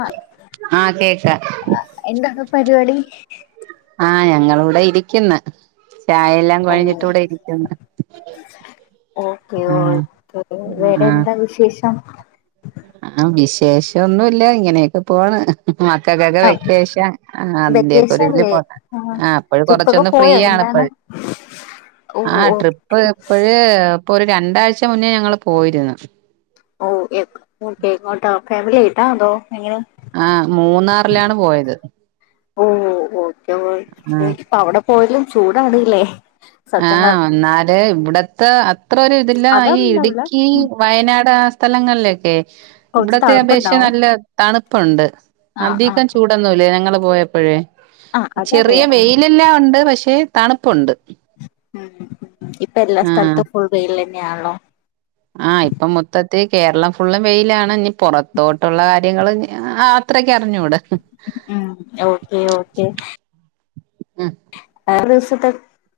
ആഹ ആഹ് കേക്ക എന്താണ് പരിപാടി ആഹ ഞങ്ങള് ഇവിടെ ഇരിക്കുന്ന്‌ ചായെലം ഓ കഴിഞ്ഞിട്ടൂടെ ഇരിക്കുന്നു ഓക്കെ ഓക്കെ വേറെന്താ വിശേഷം ആഹ വിശേഷം ന്നുല്ല ഇങ്ങനെയൊക്കെ പോണ് മക്കൾക്കൊക്കെ ആഹ് വെക്കേഷൻ ആഹ അതിന്റെയൊക്കെ ഒരു ഇതില് വെക്കേഷൻല്ലേ പോണ് ആഹ് ആഹ അപ്പഴ് ട്രിപ്പൊക്കെ കൊറച്ചൊന്ന് ഫ്രീ പോയോ ആണ് എന്താണ് ഇപ്പോഴ് ഓ ഓ ഇപ്പ ഇപ്പഴ് ഇപ്പൊ ഒരു രണ്ടാഴ്ച മുന്നേ ഞങ്ങള് പോയിരുന്ന് ഓ എങ്ങോട്ടാ ഫാമിലി ആയിട്ടാ അതോ എങ്ങനെ ആഹ മൂന്നാറിലാണ് പോയത് ഓ ഓക്കെ ആഹ് പ്പ അവിടെ പോയാലും ചൂടാണല്ലേ ആഹ് എന്നാല് ഇവിടത്തെ അത്ര ഒരു ഇതില്ല ഈ അതൊന്നുണ്ടാവില്ല ഇടുക്കി വയനാട് ആ സ്ഥലങ്ങള്ലെക്കെ കൊറച്ച് ഇവട്ത്തെ അപേക്ഷിച്ച് തണുപ്പുണ്ടാവും നല്ല തണുപ്പുണ്ട് ആഹ് ആഹ് അധികം ചൂടൊന്നുല്ല ഞങ്ങള് പോയപ്പഴേ ആഹ് ചെറിയ അതറിയാം ഉം വെയിലെല്ലാം ഒണ്ട് പക്ഷേ തണ്പ്പുണ്ട് ഉം ഇപ്പൊ എല്ലാ ആഹ് സ്ഥല്ത്തും ഫുൾ വെയില്ലന്നെയാണ്ല്ലോ ആഹ് ഇപ്പം മൊത്തത്തി കേരളം ഫുള്ള് വെയിലാണ് ഇനി പുറത്തോട്ടുള്ള കാര്യങ്ങള് ഇഞ്ഞ് ആഹ് അ ത്രക്ക് അറിഞ്ഞൂടാ ഉം ഓക്കെ ഓക്കേ ഉം ആഹ് എത്രെ ദിവസത്തെ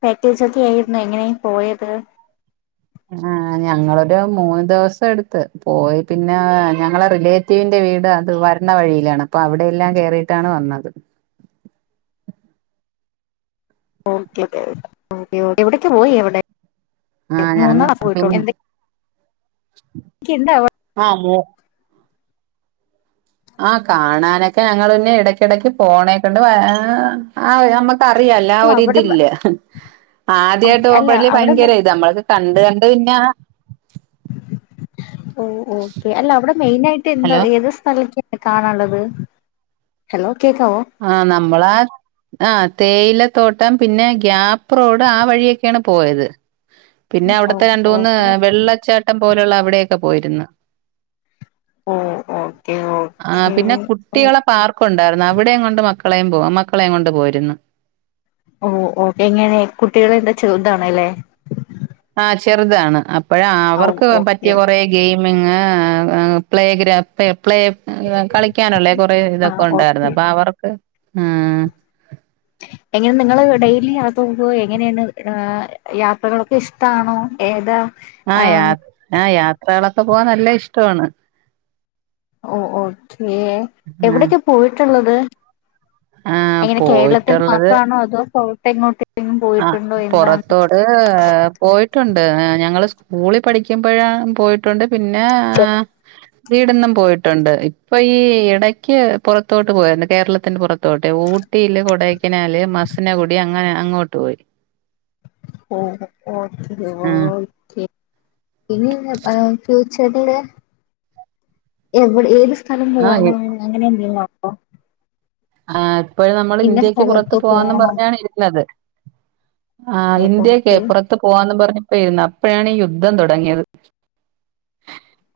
പാക്കേജൊക്കേയായിരുന്നു എങ്ങനെയെ പോയത് ആഹ് ഞങ്ങളൊരു മൂന്ന് ദിവസം എട്ത്ത് പോയി പിന്നെ ഞങ്ങളെ റിലേ ത്തീന്റെ വീട് അത് വരണ വഴിയിലാണ് അപ്പൊ അവടെയല്ലാം കേറിയിട്ടാണ് വന്നത് ഓക്കെ [unintelligible] എവടെക്കെ പോയി എവടെ [unintelligible] ആഹ് ഞങ്ങ മൂന്നാസ് പിന്നെ പോയിട്ടോള്ളു എന്തെക്കെയിണ്ട് അവ ആഹ് മോ ആഹ് കാണാനെക്കെ ഞങ്ങള് പിന്നെ എടക്കിടക്ക് പോണേക്കൊണ്ട് വാ ആവേ നമ്മക്ക് പ്പറിയല്ലാ ആ അല്ല ഒരു അവിടെ ഇതില്ല ആദ്യായിട്ട് ഓക്കെ അല്ല പോവുമ്പഴല്ലേ അവിടെ ഭയങ്കര ഇത് അമ്മള്ക്ക് കണ്ട് കണ്ട് പിന്നെ ഓഹ് ഓക്കേ അല്ല അവടെ മെയിനായിട്ട് എന്താ ഹലോ ഏത് സ്ഥലക്ക്യാ കാണാന്ള്ളത് ഹലോ കേക്കാവോ ആഹ് നമ്മളെ ആഹ് തേയിലത്തോട്ടം പിന്നെ ഗ്യാപ്പ് റോഡ് ആ വഴിയെക്കേണ് പോയത് പിന്നെ ഓ അവടുത്തെ രണ്ട് മൂന്ന് ഓക്കെ വെള്ളച്ചാട്ടം പോലെയുള്ള അവിടെക്കെ പോയിരുന്ന് ഓ ഓക്കെ ആഹ് ഓക്കെ പിന്നെ കുട്ടിക്കളെ പാർക്ക് ഒണ്ടാരുന്നു അ വിടെയും കൊണ്ട് മക്കളെയും പോവാം മക്കളെയും കൊണ്ട് പോയിര്ന്ന് ഓഹ് ഓക്കെ എങ്ങനെ കുട്ടികളെന്താ ചെറ്താണ്ല്ലേ ആഹ് ചെറ്താണ് അപ്പഴെ ആഹ് ഓ അവർക്ക് പറ്റിയ ഓക്കെ കൊറേ ഗെയിമിങ്ങ് ഏഹ് പ്ലേ ഗ്രാപ്പേ പ്ലേ ഏഹ് കളിക്ക്യാനുള്ളെ കൊറേ ആ ഇതൊക്കെ ഒണ്ടാരുന്നു ഓക്കെ അപ്പൊ അവർക്ക് ഉം എങ്ങനെ നിങ്ങള് ഡെയിലി അതും പോയി എങ്ങനേണ് ആഹ് യാത്രക്കളൊക്കെ ഇഷ്ടാണോ ഏതാ ആഹ് യാ ആം ആഹ് യാത്രകളൊക്കെ പോവാൻ നല്ല ഇഷ്ടവാണ് ഓ ഓക്കേ ആ എവിടെക്കെ പോയിട്ടുള്ളത് ആ എങ്ങനെ കേരളത്തിൽ പോയിട്ടുള്ളത് മാത്രാണോ അതോ പുറത്ത് എങ്ങോട്ടെങ്കിലും പോയിട്ടുണ്ടോ എന്താണ്? ഏ പോയിട്ടൊണ്ട് ഞങ്ങള് സ്കൂളിൽ പഠിക്കുമ്പോഴാ പോയി ട്ടുണ്ട് പിന്നെ വീടിന്നും പോയിട്ടൊണ്ട് ഇപ്പൊ ഈ ഇടയ്ക്ക് പുറത്തോട്ട് പോയരുന്നു കേരളത്തിന്റെ പുറത്തോട്ട്ഊ ട്ടിയില് കൊടൈക്കനാല് മസിനകുടി അങ്ങനെ അങ്ങോട്ട് പോയി ഓ ആഹ് ഓക്കഓക്കെ പിന്നെ [unintelligible] ചട്ടല്ലേ എവിടെ ഏത് സ്ഥലം ആഹ് പോവാനാണ് അങ്ങനെ എന്തേലും ആ ഇപ്പോഴും നമ്മള് ഇന്ന ഇന്ത്യക്ക് പുറത്ത് സ്ഥലത്ത് പോവാന്നും പോണം പറഞ്ഞാണ് ഇരിക്കുന്നത് ആ ഓ, ഇന്ത്യക്ക് ഓക്കെ പുറത്ത് പോവാന്നും പറഞ്ഞപ്പോ ഇരുന്നു അപ്പോഴാണ് ഈ യുദ്ധം തുടങ്ങിയത്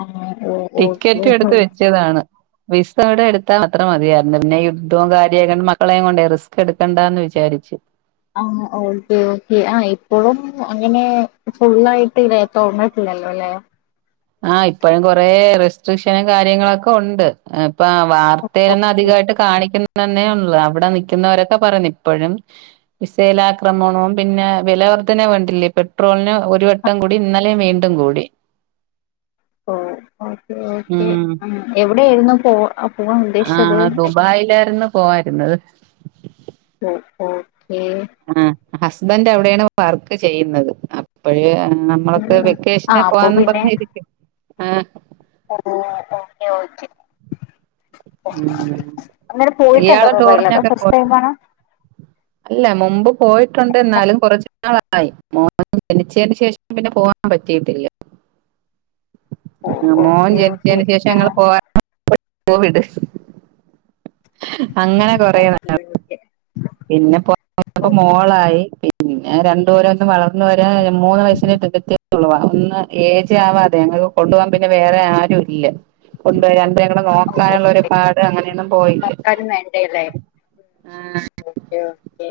ആ ഓ ഓക്കെ ടിക്കറ്റും എടുത്ത് ഓക്കെ വെച്ചതാണ് വിസ ഇവിടെ എടുത്താ അത്ര മതിയായിരുന്നു പിന്നെ യുദ്ധവും കാര്യോകൊണ്ട് മക്കളെയും കൊണ്ടേ റിസ്ക് എടുക്കണ്ടാന്ന് വിചാരിചു ആ ഓക്കേ ഓക്കേ ആ ഇപ്പോഴും അങ്ങനെ ഫുള്ളായിട്ട് തുറന്നിട്ടില്ലല്ലോ ലേ ആ ഇപ്പഴും കൊറേ റെസ്ട്രിക്ഷനും കാര്യങ്ങളൊക്കെ ഒണ്ട് ഇപ്പൊ വാർത്തയിൽ ഒന്നും ഓക്കെ അധികായിട്ട് കാണിക്കുന്ന തന്നേ ഒള്ളൂ ഇവിടെ നിക്കുന്നോരൊക്കെ പറഞ്ഞു ഇപ്പോഴും മിസൈലാക്രമണവും പിന്നെ വില വർധന വേണ്ടില്ലേ പെട്രോളിന് ഒരു വട്ടം കൂടി ഇന്നലേം വീണ്ടും കൂടി ഓ ഓക്കേ ഓക്കേ ഉം എവിടെയായിരുന്നു പോ പോവാൻ ഉദ്ദേശിച്ചത് ദുബായില്ലാരുന്നു. പോവാര്ന്നത്. ഓ ഓക്കേ. ആ ഹസ്ബൻറ്് അവിടെയാണ് വർക്ക് ചെയ്യുന്നത്. അപ്പോഴ് ആ മ്മക്ക് ഉം. ആ വെക്കേഷന് അപ്പൊ പോവാന്ന് പറഞ്ഞരിക്കും ആ ഉവ്വോ ഓക്കെ ഓക്കെ. ഉം അങ്ങനെ പോയിട്ടുണ്ടോ ഇയാള് ദുബായിലൊക്കെ അതോ ടൂറിനൊക്കെ പോ ഫസ്റ്റ് ടൈം ആണോ? അല്ല മുമ്പ് പോയിട്ടുണ്ട്. എന്നാലും കുറച്ച്നാളായി മോന് ജനിച്ചേന് ശേഷം. പിന്നെ പോവാൻ പറ്റിയിട്ടില്ല. [inaudible] ഓ ആ മോൻ ഓക്കെ ഓക്കെ ജനിച്ചേന് ശേഷം ആ ഞങ്ങള് പോ [unintelligible] കോവിഡ് അങ്ങനെ കൊറേ ഓക്കെ വട്ടം ഓക്കെ ഓ പിന്നെപ്പോയപ്പൊ മോളായി പിന്നെ രണ്ട് പേരും ഒന്ന് വളർ. ന്ന് വരാൻ മൂന്ന് വയസിന്. [unintelligible] [unintelligible] ഒന്ന് ഏജ് ആവാതെ ഞങ്ങക്ക് കൊണ്ടു പോകാൻ പിന്നെ വേറെ ആരും ഇല്ല. കൊണ്ടോയാല് ഞങ്ങളെ ഓ നോക്കാനുള്ളൊരുപാട് അങ്ങനെയൊന്നും പോയി. നോക്കാനും വേണ്ടല്ലേ ആ ഓക്കെ ഓക്കെ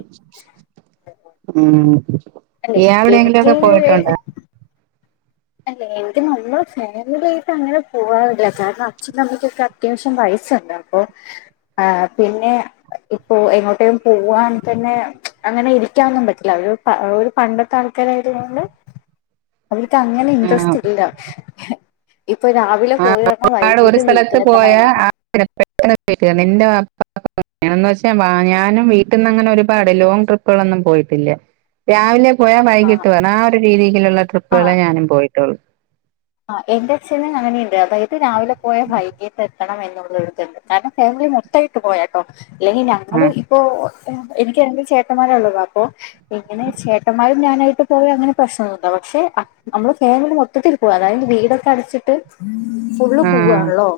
ഉം അല്ലെ ഇയാള് എവിടെയെങ്കിലൊക്കെ എനിക്ക് പോയിട്ടൊണ്ടോ? അല്ല. എനിക്ക് നമ്മള ഫാമിലി ആയിട്ട് അങ്ങനെ പോവാറില്ല കാരണം അച്ഛനും അമ്മയ്ക്കൊക്കെ. അത്യാവശ്യം വയസ്സൊണ്ട്. അപ്പോ ആ പിന്നെ. ഇപ്പോ എങ്ങോട്ടേം പോവാണെങ്കി തന്നെ അങ്ങനെ ഇരിക്കാനൊന്നും പറ്റില്ല. ഒരു പ ഓര് പണ്ടത്തെ ' ആൾക്കാരായതൊണ്ട് അവര്ക്ക് അ. അങ്ങനെ ആഹ് ഇൻട്രസ്റ്റില്ല. ഇപ്പൊ രാ. വിലെ ആഹ് പോയി രണം വൈകീട്ട് വീട്ടിലെത്തണം എന്നാണ്. [inaudible] ന്ന് വെച്ചാൽ ഞാനും വീട്ടിൽ നിന്ന് അങ്ങനെ ഒരുപാട് ലോങ് ട്രിപ്പ്. പ്പ്കളൊന്നും പോയിട്ടില്ല. രാവിലെ പോയാൽ ആ വൈകിട്ട് വരണം. ആഹ് ഒരു രീതിയിലുള്ള ട്രിപ്പുകളെ ഞാനും പോയിട്ടുള്ളൂ. ആഹ് എന്റെ അച്ഛന് അങ്ങനെയുണ്ട്. അതായത് രാവിലെ പോയ വൈകിട്ട് എ. ത്തണം എന്നുള്ളരിത്ണ്ട്. കാരണം ഫാമിലി മൊത്തായിട്ട് പോയാട്ടോ അല്ലെങ്കിൽ ഞങ്ങള് ആഹ് പ്പൊ എനിക്ക് രണ്ട് ചേട്ടന്മാരെ ഉള്ളത് അപ്പൊ ഇങ്ങനെ ചേട്ടന്മാരും ഞാനായിട്ട് പോയാ അങ്ങനെ പ്രശ്നഒന്നുല്ല. പക്ഷെ നമ്മള് ഫേമിലി മൊത്തത്തി. പോക അതായത് വീടൊക്കെ അടച്ചി. ട്ട് ഫുള്ള് ആഹ് പോവാണല്ലോ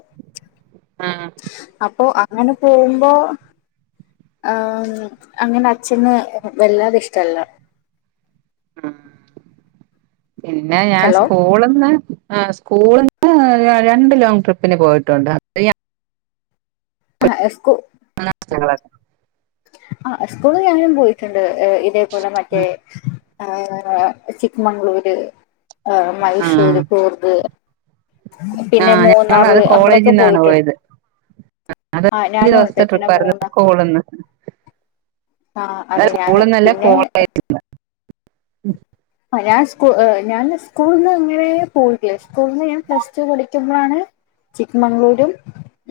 ആഹ് അപ്പോ അ അങ്ങനെ പോകുമ്പോ ഏഹ് അങ്ങനെ അഛന് വല്ലാതെ ഇഷ്ടല്ല. ഉം. പിന്നെ ഞാൻ ഹലോ സ്കൂള്ന്ന്. ആഹ് സ്കൂള്ന്ന് രണ്ട് ലോങ്ങ് ട്രിപ്പിന് പോയിട്ടുണ്ട്. ആഹ് ആഹ് ഏഹ് സ്കൂ. [inaudible] ആഹ് സ്കൂള് ഞാനും പോയിട്ടുണ്ട്. ഇതേപോലെ മറ്റേ ഏഹ് ചിക്മംഗ്ളൂര്, എഹ് മൈസൂര്, കൂർഗ്. പിന്നെ ആഹ് മൂന്നാറ് ഞങ്ങളത് അവിടൊക്കെ കോളേജിന്നാണ് പോയിട്ടുണ്ട് പോയത്. അത് ആ അഞ്ചു ഞാനും ഉണ്ട് ദിവസത്തെ ട്രിപ്പ പിന്നെ ആയിരുന്നു മൂന്നാർ സ്കൂള്ന്ന്. ആഹ് അതെ ഞാന് പിന്നെ. പയാ സ്കൂ ഞാൻ സ്കൂൾന്ന് ങ്ങനെ പോയിട്ടില്ല. സ്കൂൾന്ന് ഞാൻ പ്ലസ് ടു പഠിക്കുമ്പോണ്. ചിക്ക്മംഗ്ളൂരും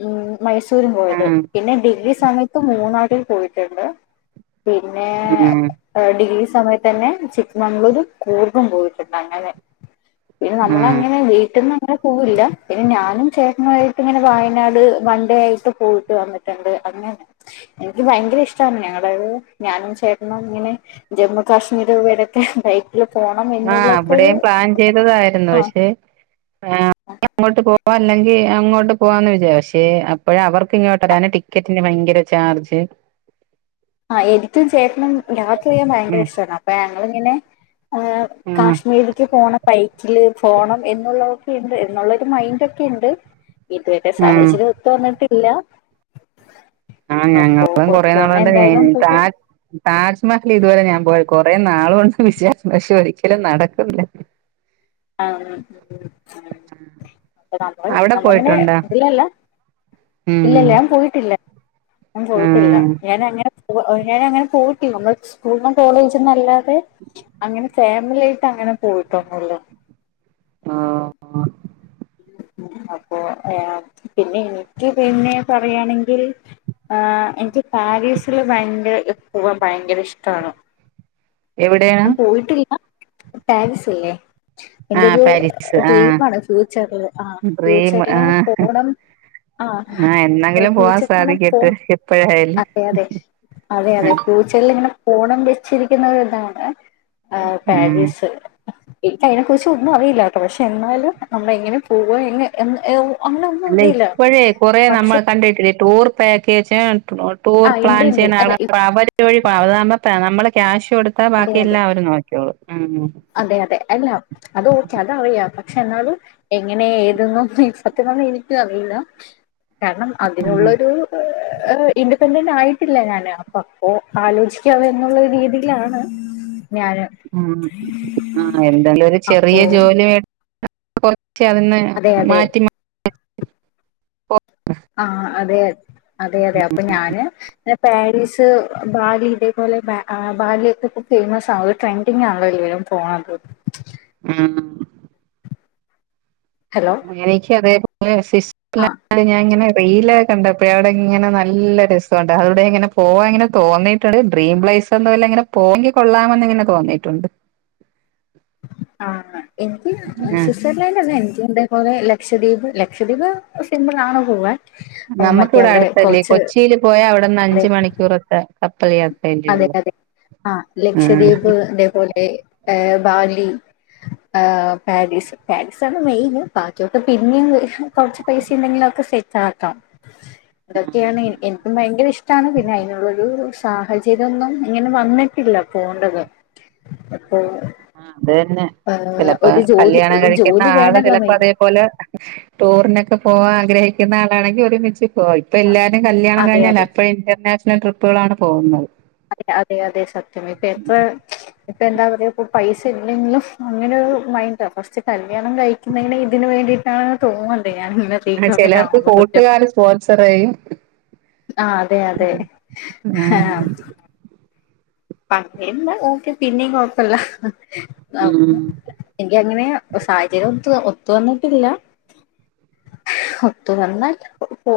ഉം മൈസൂരും പോയത് ആഹ് പിന്നെ ഡിഗ്രി. സമയത്ത് മൂന്നാരിൽ പോയിട്ടുണ്ട്. പിന്നെ ഉം ഉം ഏഹ് ഡിഗ്രി സമയത്തന്നെ ചിക്ക്മംഗളൂര് കൂർഗും പോയിട്ടുണ്ട്. അങ്ങനെ പിന്നെ ഉം നമ്മളങ്ങെ നെ വീട്ടിൽന്നും അങ്ങനെ പോവില്ല പിന്നെ ഞാനും ചേട്ടനുമായിട്ട് ഇങ്ങനെ വയനാട് വൺണ്ടേ ആയിട്ട് പോയിട്ട് വന്നി ട്ട്ണ്ട് അങ്ങനെ എനിക്ക് ഭയങ്കര ഇഷ്ടാണ് ഞങ്ങള് ഞാനും ചേട്ടന്നും ഇങ്ങനെ ജമ്മു കാശ്മീർ ഇവിടൊക്കെ ണ്ടായി ല് പോണം ആഹ് എന്നുള്ളൊക്കെ ഒരു ഇവിടെയും പ്ലാൻ ചെയ്തതായിരുന്നു ആ പക്ഷേ ആഹ് അങ്ങോട്ട് പോവാ അല്ലെങ്കി അങ്ങോട്ട് പോവാന്ന് വിചാരിച്ച് പക്ഷെ അപ്പോഴ അവർക്ക് ഇങ്ങോട്ട് വരാന് ട്ടി ക്കറ്റിന് ഭയങ്കര ചാർജ് ആഹ് എനിക്കും ചേട്ടനും യാത്ര ചെയ്യാൻ ഭയങ്കര ഉം ഇഷ്ടാണ് അപ്പൊ ഞങ്ങള്ങ്ങനെ ഏഹ് ഉം കാശ്മീരിക്ക് പോണം ബൈക്കില് ഫോണം എന്നുള്ളതൊക്കെ ഉണ്ട് എന്നുള്ളൊരു മൈൻഡ് ഒക്കെണ്ട് ഇതുവരെ ഉം സാഹചര്യം ഒത്ത് വന്നിട്ടില്ല ആഹ് അപ്പോ ഞങ്ങളും കൊറെ ഒത്തു വന്ന നാളുകൊണ്ട് എന്തായാലും [unintelligible] പോകും താജ് താജ്മഹൽ ഇതുപോലെ ഞാൻ പോയ കൊറെ നാള് കൊണ്ട് വിചാരിക്കുന്നു പക്ഷെ ഒരിക്കലും നടക്കുന്നില്ല ആഹ് നമ്മൾ അവിടെ നമ്മൾങ്ങനെ പോയിട്ടുണ്ടോ ഇല്ലല്ല ഇല്ലല്ല ഉം ഞാൻ പോയിട്ടില്ല ഞാൻ പോയിട്ടില്ല ആഹ് ഞാനങ്ങനെ [unintelligible] ഞാൻ അങ്ങനെ പോയിട്ടില്ല നമ്മൾ സ്കൂൾന്നും കോളേജ്ന്നും അല്ലാതെ അങ്ങനെ ഫാമിലി ആയിട്ട് അങ്ങനെ പോയിട്ടൊന്നുല്ല ആഹ് ആഹ് അപ്പൊ പിന്നെ എനിക്ക് പിന്നെ പറയയാണെങ്കിൽ ആ എനിക്ക് പാരീസില് ഭയങ്കര പോവാൻ ഭയങ്കര ഇഷ്ടമാണ് എവിടെയാണ് ഞാൻ പോയിട്ടില്ല പാരിസില്ലേ ആഹ് എന്റെരു പാരീസ് ആഹ് ഡ്രീമാണ് ഫ്യൂച്ചറില് ആ ഡ്രീം ഫ്യൂച്ചറിന് ആഹ് പോണം ആഹ് എന്നെങ്കിലും പോവാൻ ഫ്യൂച്ചറില് പോ സാധിക്കട്ടെ എപ്പോഴായാലും അതെ അതെ അതെ അതെ ആഹ് ഫ്യൂ ചറില് ഇങ്ങനെ പോണം വെച്ചിരിക്കുന്ന ഇതാണ് ആ ഉം പാരീസ് എനിക്ക് അതിനെ കുറിച്ച് ഒന്നും അറിയില്ല കേട്ടോ പക്ഷെ എന്നാലും നമ്മള് എങ്ങനെ പോവ എന്ന് അല്ല ഇപ്പോഴേ കൊറെ നമ്മൾ കണ്ടിട്ടില്ല ടൂർ പാക്കേജും ആ ടൂർ ഉണ്ട് പ്ലാൻ ഉണ്ട് ചെയ്യുന്ന ആള് അല്ല ഇ- അവര് വഴി പാം അതാവുമ്പ നമ്മള് ക്യാഷ് കൊടുത്താ അതെ ബാക്കി അതെ എല്ലാം അവര് നോക്കിക്കോള്ളും അതെ അതെ അല്ല അത് ഓക്കെ അത് അറിയാം പക്ഷെ എന്നാലും എങ്ങനെ ഏതെന്ന് ഒന്നും സതൃം പറഞ്ഞ എനിക്കും അറിയില്ല കാരണം ഉം അതിനുള്ളൊരു [inaudible] ഇൻഡിപെൻഡന്റ് ആയിട്ടില്ല ഞാന് അപ്പ അപ്പൊ ആലോചിക്കാം എന്നുള്ള രീതിയിലാണ് ഞാന് ഉം ആഹ് എന്തെങ്കിലും ഒരു ചെറിയ അപ്പോ ജോലി [unintelligible] ആവുന്ന അതെ അതെ മാറ്റി ആഹ് അതെ അതെ അതെ അപ്പൊ ഞാന് പാരീസ് ഭാവീല് അതുപോലെ ബാലിയൊക്കെ ഇപ്പൊ ഫേമസ് ആവും ട്രെൻഡിങ് ആണല്ലോ എല്ലാരും പോണത് ഉം ഹലോ [inaudible] ആ അത് ഞാന് ഇങ്ങനെ റീല കണ്ടപ്പോഴ അവിടെ ഇങ്ങനെ നല്ല രസമുണ്ട് അതവിടെ ഇങ്ങനെ പോവാ അങ്ങനെ തോന്നി ഡ്രീം പ്ലൈസ് ഒന്നും ഇല്ല ഇങ്ങനെ പോങ്കി കൊള്ളാന്ന് ഇങ്ങനെ തോന്നയിട്ടുണ്ട് [inaudible] അന്ന ആ എനിക്ക് ഇതേപോലെ ലക്ഷദ്വീപ് ലക്ഷദ്വീപ് സിംമ്പിൾ ആണ് പോവാൻ മറ്റേ ഞമ്മക്കിവിടെ അവിടെ അടുത്തല്ലേ കുറച്ച് കൊച്ചീല് പോയാ അവിടെന്ന് അതെ അഞ്ച് മണിക്കൂറത്തെ കപ്പൽ യാ അതെ അതെ ആഹ് ലക്ഷദ്വീപ് അതേപോലെ ഏ ബാലി ആഹ് പാരീസ് പാരീസാണ് മെയിൻ ബാക്കിയക്കെ പിന്നെയും കൊറച്ച് പൈസ ഉണ്ടങ്കിൽ ഒക്കെ സെറ്റ് ആക്കാം. ഇതൊക്കെയാണ് ആ എനിക്കും ഭയങ്കര ഇഷ്ടമാണ് പിന്നെ അതിനുള്ളരു സാഹചര്യം. ഇതൊന്നും ഇങ്ങനെ വന്നിട്ടില്ല പോണ്ടത് അപ്പൊ. ആഹ് അത് തന്നെ ഏഹ് ചിലപ്പോ ഒരു ജോലി കല്യാണം ഒരു കഴിക്കുന്ന ജോലി ആള് വേണല്ലോ ചിലപ്പോ മെയിൻ അതേപോലെ. ടൂറിനൊക്കെ പോവാൻ ആഗ്രഹിക്കുന്ന ആളാണെങ്കിൽ ഒരുമിച്ച്. ഓ ഇപ്പൊ എല്ലാരും കല്യാണം അതെ കഴിഞ്ഞാല് അതെ അപ്പഴ ഇന്റർനാഷണൽ ട്രിപ്പുകളാണ് പോകുന്നത്. അതെ അതെ അതെ സത്യം ഇപ്പ ട്രിപ്പ്‌ ഇപ്പൾ എന്താ പറയുക ഇപ്പോൾ പൈസ ഇല്ലെങ്കിലും അങ്ങനെരു മൈന്റാ ഫസ്റ്റ് കല്യാണം കഴിക്കുന്നതന്നെ ഇതിനന് വേണ്ടിയിട്ട്. തോന്നുന്നുണ്ട് ഞാൻ ഇങ്ങെ തീക്കൊക്കെ കാണുമ്പോ സത്യം. സ്പോൺസറേയും. ആഹ് അതെ അതെ ആഹ് പണിയില്ലാ ഓക്കെ പിന്നെ കൊഴപ്പില്ല. ഉം എനിക്ക് അങ്ങനെ സാഹചര്യം ഒ ഒത്തു വന്നിട്ടില്ല. ഒത്ത വന്നാൽ പോ